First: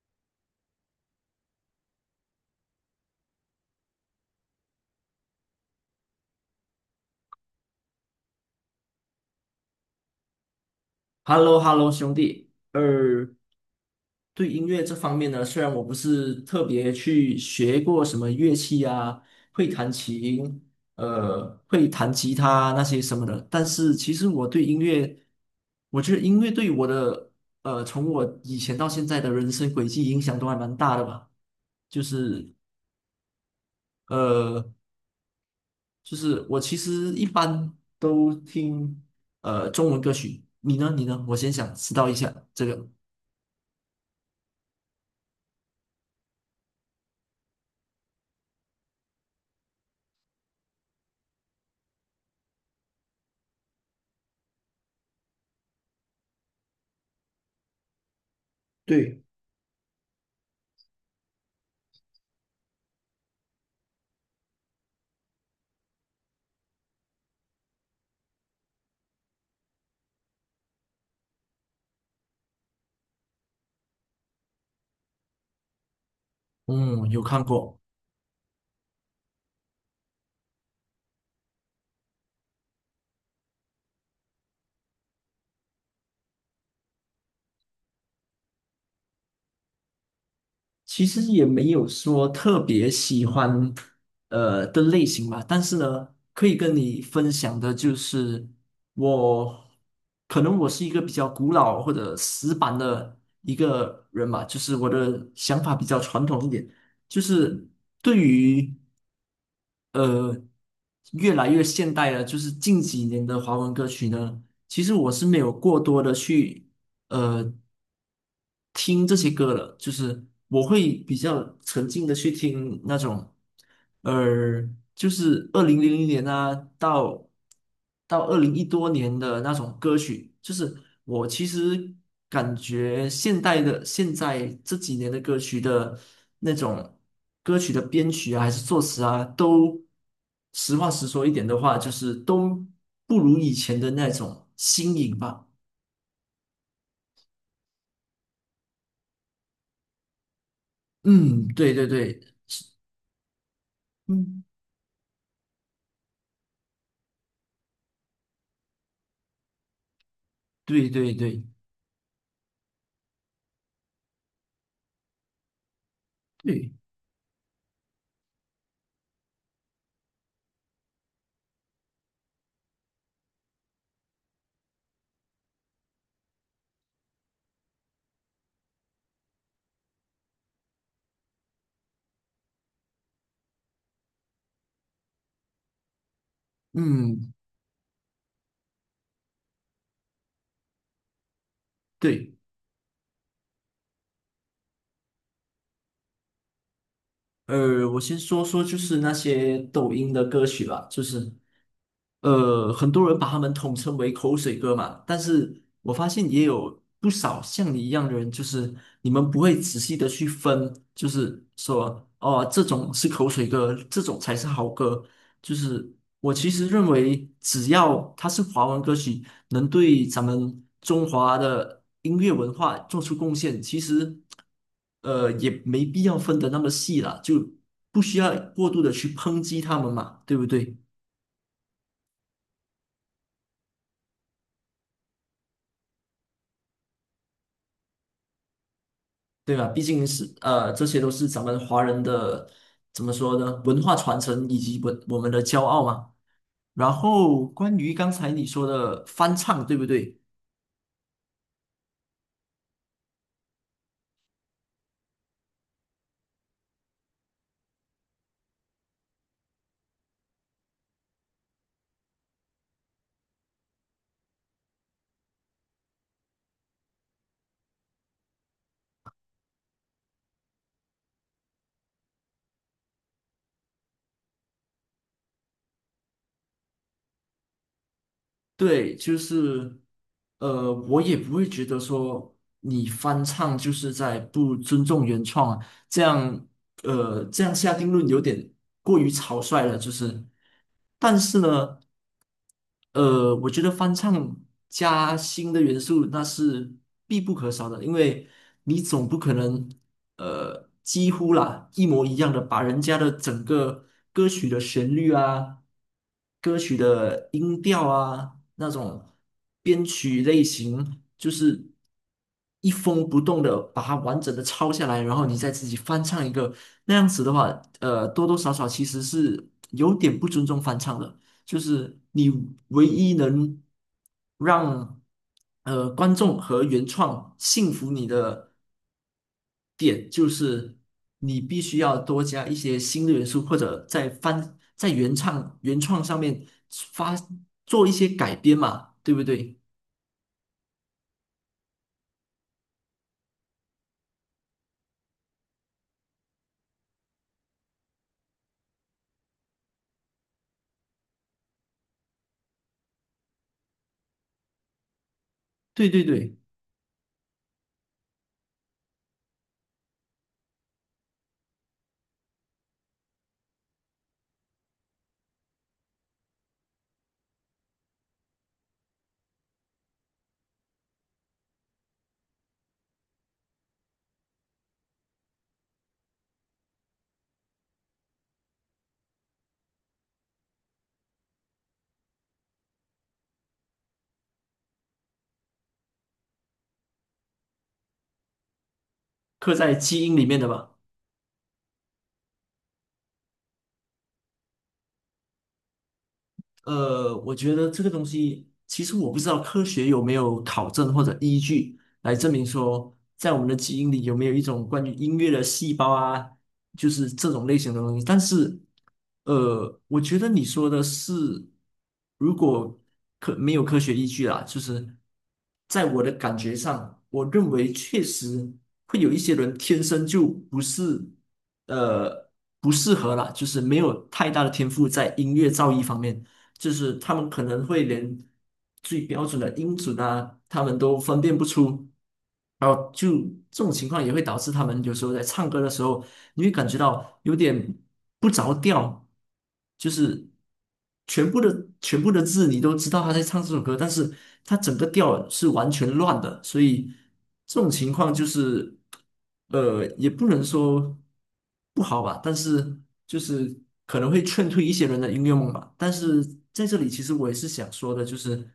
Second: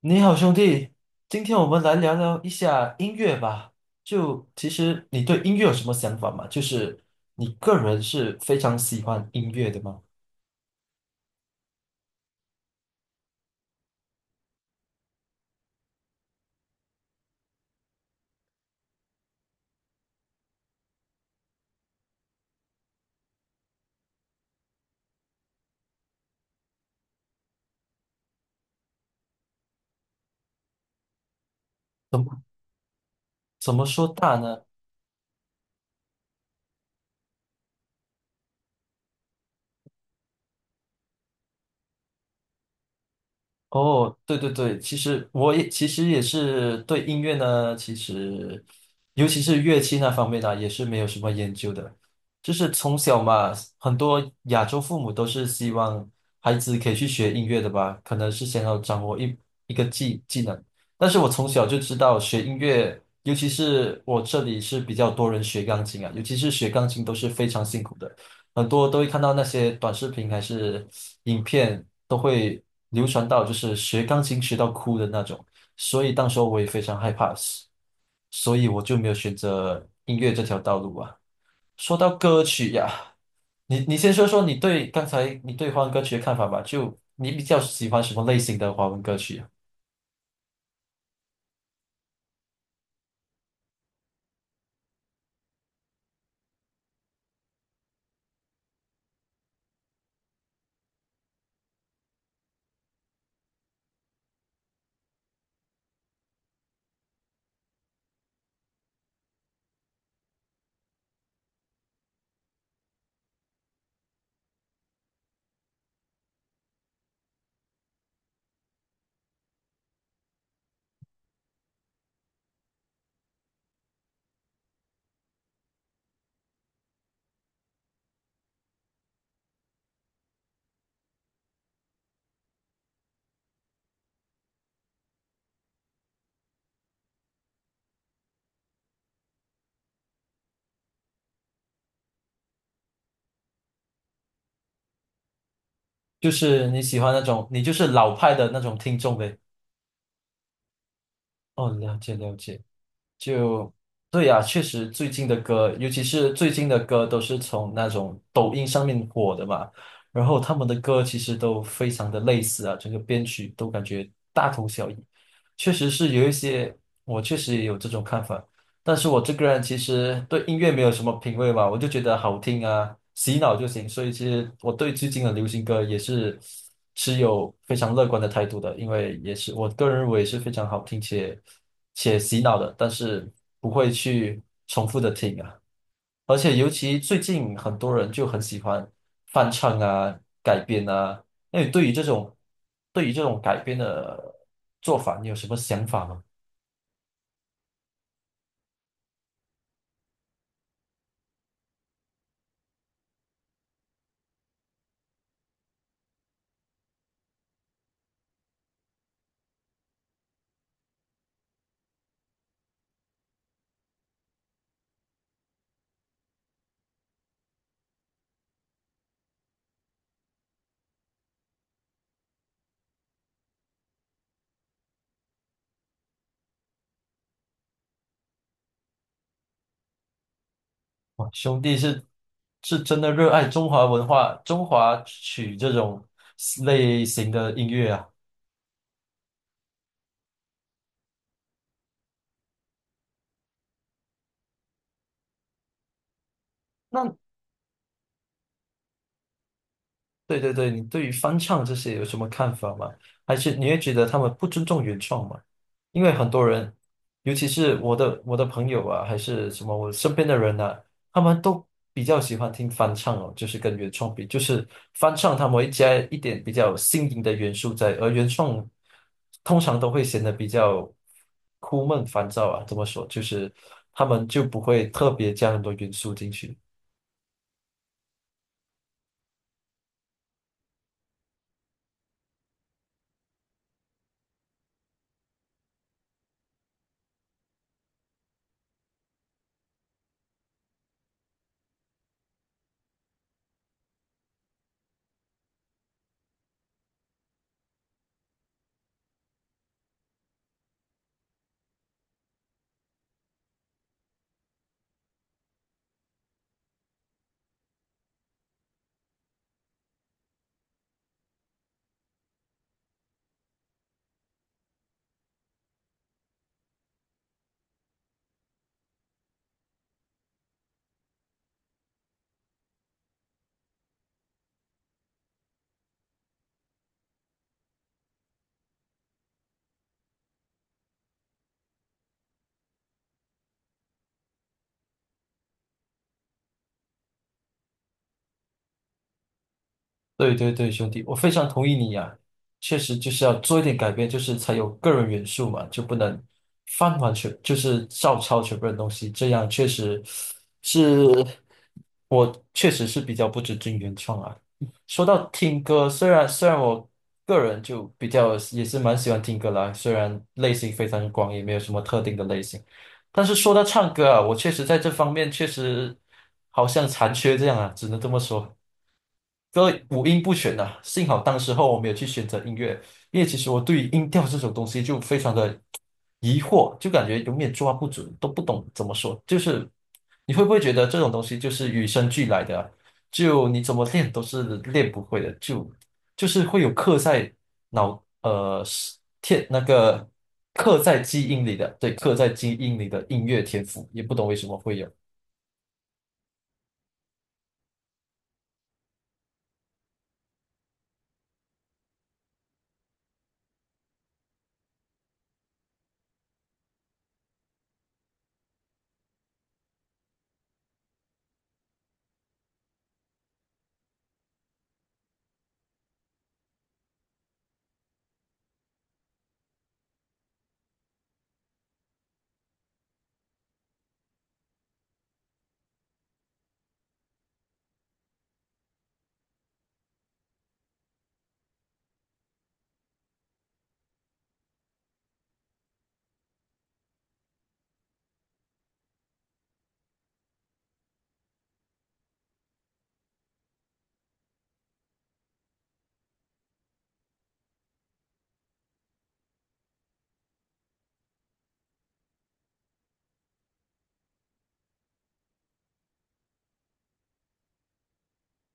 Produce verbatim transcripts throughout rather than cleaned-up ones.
你好，兄弟，今天我们来聊聊一下音乐吧。就其实你对音乐有什么想法吗？就是你个人是非常喜欢音乐的吗？h e l l o h e l l o 兄弟。呃，对音乐这方面呢，虽然我不是特别去学过什么乐器啊，会弹琴，呃，会弹吉他那些什么的，但是其实我对音乐，我觉得音乐对我的，呃，从我以前到现在的人生轨迹影响都还蛮大的吧。就怎么是，怎么说大呢？呃，就是我其实一般都听，呃，中文歌曲。你呢？你呢？我先想知道一下这个。哦，对对对，其实我也其实也是对音乐呢，其实尤其是乐器那方面呢，也是没有什么研究的。就是从小嘛，很多亚洲父母都是希望孩子可以去学音乐的吧，可能是想要掌握对，一一个技技能。但是我从小就知道学音乐，尤其是我这里是比较多人学钢琴啊，尤其是学钢琴都是非常辛苦的。很多都会看到那些短视频还是影片，都会流传到就是学钢琴学到哭的那种，所以当时候我也非常嗯，害有怕，看过。所以我就没有选择音乐这条道路啊。说到歌曲呀，你你先说说你对刚才你对华文歌曲的看法吧，就你比较喜欢什么类型的华文歌曲啊？其实也没有说特别喜欢呃的类型吧，但是呢，可以跟你分享的就是我可能我是一个比较古老或者死板的一个人吧，就是我的想法比较传统一点，就是对于呃越来越现代的，就是近几年的华文歌曲呢，其实我是没有过多的去。呃听这些歌了，就是我会比较沉浸的去听那种，呃，就是二零零零年啊，到到二零一多年的那种歌曲，就是我其实感觉现代的现在这几年的歌曲的那种歌曲的编曲啊、还是作词啊，都实话实说一点的话，就是都不如以前的那种新颖吧。就是你喜欢那种你就是老派的那种听众呗？嗯，哦，对对了解对，了解。就对呀、嗯，确实最近的歌，尤其是最近的歌，都是从那种抖音上面火的嘛。然后他们的对歌对其实对。都非常的类似啊，整个编曲都感觉大同小异。确实是有一对，些，我确实也有这种看法。但是我这个人其实对音乐没有什么品味嘛，我就觉得好听啊，洗脑就行。所以其实我对最近的流行歌也是持有非常乐观的态度的，因为也是我个人认为是非常好听且且洗脑的，但是不会去重复的听啊。而且尤其最嗯，近很多人就很喜欢翻唱啊、改编啊。那你对于这对，种对于这种改编的做法，你有什么想法吗？呃，我先说说就是那些抖音的歌曲吧，就是呃，很多人把他们统称为口水歌嘛，但是我发现也有不少像你一样的人，就是你们不会仔细的去分，就是说哦，这种是口水歌，这种才是好歌。就是我其实认为，只要它是华文歌曲，能对咱们中华的音乐文化做出贡献，其实呃也没必要分得那么细了，就不需要过度的去抨击他们嘛，对不对？哇，兄弟是是真的热爱中华文化、中华曲这种类型的音乐啊。对吧？毕竟是呃，这些都是咱们华人的怎么说呢？文化传承以及我我们的骄傲嘛。然那后关于刚才你说的翻唱，对不对？对对对，你对于翻唱这些有什么看法吗？还是你会觉得他们不尊重原创吗？因为很多人，尤其是我的我的朋友啊，还是什么我身边的人啊，他们都比较喜欢听翻唱哦，就是跟原创比，就是翻唱他们会加一点比较新颖的元素在，而原创通常都会显得比较枯闷烦躁啊。怎么说？就是他们就不会特别加很多元素进去。对，就是呃，我也不会觉得说你翻唱就是在不尊重原创啊。这样呃这样下定论有点过于草率了，就是，但是呢，呃，我觉得翻唱加新的元素那是必不可少的，因为你总不可能呃几乎啦一模一样的把人家的整个歌曲的旋律啊、歌曲的音调啊那种编曲类型就是。一封不动的把它完整的抄下来，然后你再自己翻唱一个，那样子的话，呃，多多少少其实是有点不尊重翻唱的，就是你唯一能让呃观众和原创信服你的点，就是你必须要多加一些新的元素，或者在翻在原唱原创上面发做一些改编嘛，对不对？对对对，兄弟，我非常同意你呀、确实就是要做一点改变，就是才有个人元素嘛，就不能翻完全就是照抄全部的东西，这样确实是我确实是比较不尊重原创啊。说到听歌，对对虽然对，虽然我个人就比较也是蛮喜欢听歌啦，虽然类型非常广，也没有什么特定的类型，但是说到唱歌啊，我确实在这方面确实好像残缺这样啊，只能这么说。这五音不全呐、幸好当时候我没有去选择音乐，因为其实我对于音调这种东西就非常的疑惑，就感觉永远抓不准，都不懂怎么说。就是你会不会觉得这种东西就是与生俱来的啊就你怎么练都是练不会的，就就是会有刻在脑呃是天刻那在基个因里面的吧。刻在基因里的，对，刻在基因里的音乐天赋，也不懂为什么会有。呃，我觉得这个东西，其实我不知道科学有没有考证或者依据来证明说，在我们的基因里有没有一种关于音乐的细胞啊，就是这种类型的东西。但是，呃，我觉得你说的是，如果科没有科学依据啦，就是在我的感觉上，我认为确实会有一些人天生就不是，呃，不适合啦，就是没有太大的天赋在音乐造诣方面。就是他们可能会连最标准的音准啊，他们都分辨不出，然后就这种情况也会导致他们有时候在唱歌的时候，你会感觉到有点不着调，就是全部的全部的字你都知道他在唱这首歌，但是他整个调是完全乱的，所以这种情况就是，呃，也不能说。不好吧，但是就是可能会劝退一些人的音乐梦吧。但是在这里，其实我也是想说的，就是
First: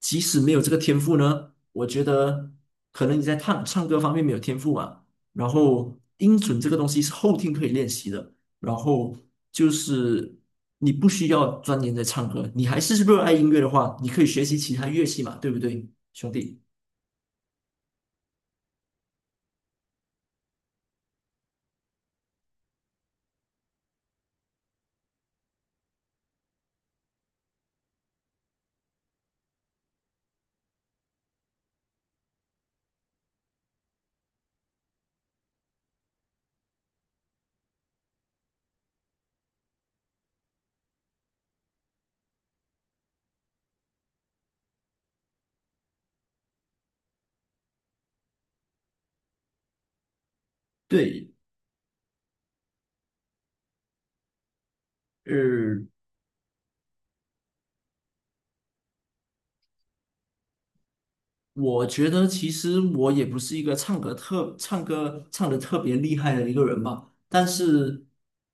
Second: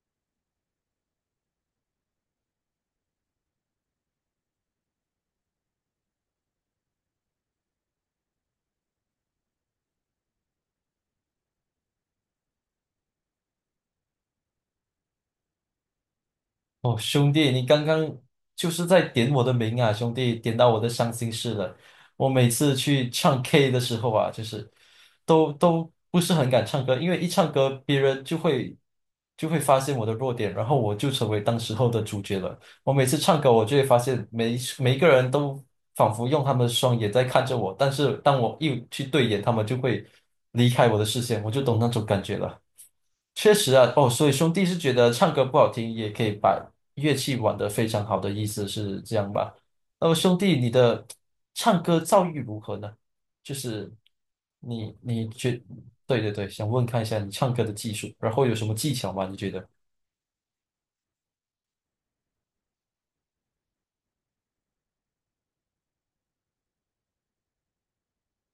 即使没有这个天赋呢，我觉得可能你在唱唱歌方面没有天赋啊。然后音准这个东西是后天可以练习的，然后就是你不需要钻研在唱歌，你还是热爱音乐的话，你可以学习其他乐器嘛，对不对，兄弟？哦，兄弟，你刚刚就是在点我的名啊，兄弟，点到我的伤心事了。我每次去唱 K 的时候啊，就是都都不是很敢唱歌，因为一唱歌，别人就会就会发现我的弱点，然后我就成为当时候的主角了。我每次唱歌，我就会发现每每一个人都仿佛用他们的双眼在看着我，但是当我一去对眼，他们就会离开我的视线，我就懂那种感觉了。确实啊，哦，所以兄弟是觉得唱歌不好听，也可以把乐器玩得非常好的意思是这样吧？那么兄弟，你的对，唱歌造诣如何呢？就是你你觉，呃，对对对，想问看一下你唱歌的技术，然后有什么技巧吗？你觉得？我觉得其实我也不是一个唱歌特唱歌唱的特别厉害的一个人吧，但是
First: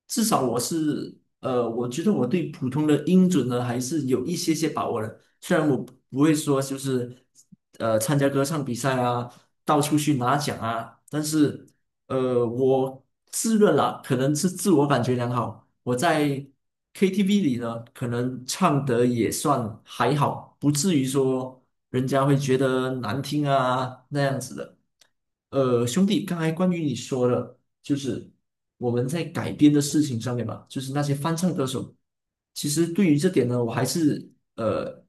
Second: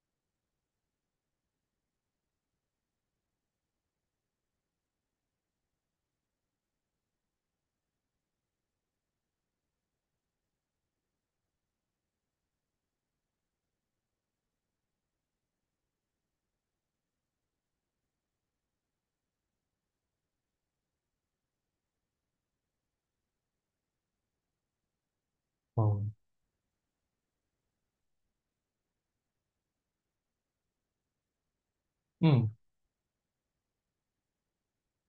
至少我是呃，我觉得我对普通的音准呢还是有一些些把握的。虽然我不不会说就是呃参加歌唱比赛啊，到处去拿奖啊，但是呃，我自认啦，可能是自我感觉良好。我在 K T V 里呢，可能唱得也算还好，不至于说人家会觉得难听啊那样子的。呃，兄嗯。弟，刚才关于你说的，就是我们在改编的事情上面嘛，就是那些翻唱歌手，嗯。其实对于这点呢，我还是呃，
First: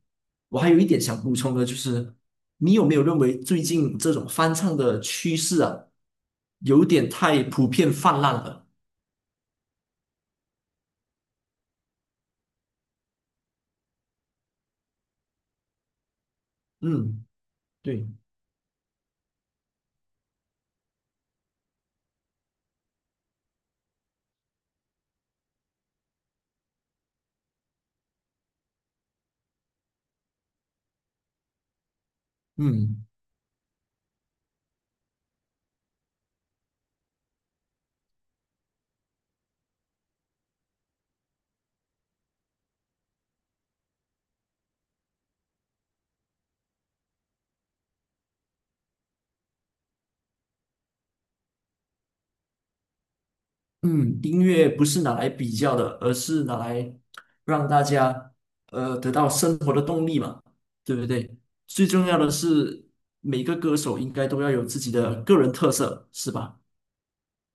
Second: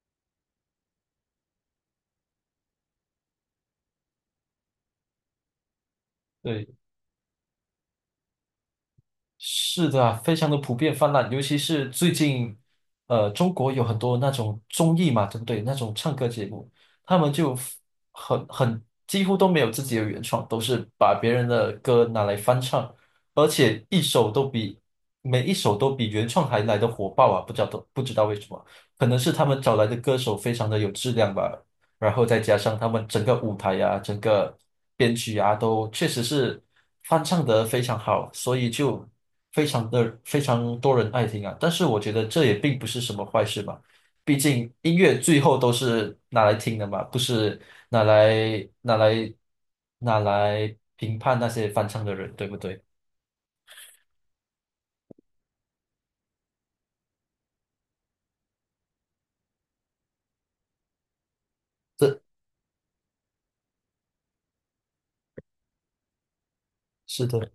我还有一点想补充的，就是。你有没有认为最近这种翻唱的趋势啊，对。有点太普遍泛滥了？是的啊，非常的普遍泛滥，尤其是最近，呃，中国有很多那种综艺嘛，对不对？那种唱歌节目，他嗯们就 f- 对，很很几乎都没有自己的原创，都是把别人的歌拿来翻唱，而且一首都比每一首都比原创还来的火爆啊！不知道不知道为什么，可能是他们找来的歌手非常的有质量吧，然后再加上他嗯们整个舞台呀，整个编曲啊，都确实是翻唱的非常好，所以就非常的非常多人爱听啊。但是我觉得这也并不是什么坏事嘛，毕竟音乐最后都是拿来听的嘛，不是拿来拿来拿来评判那些翻唱的人，对不对？嗯，音乐不是拿来比较的，而是拿来让大家呃得到生活的动力嘛，对不对？最重要这的是每个歌手应该都要有自己的个人特色，是吧？是的。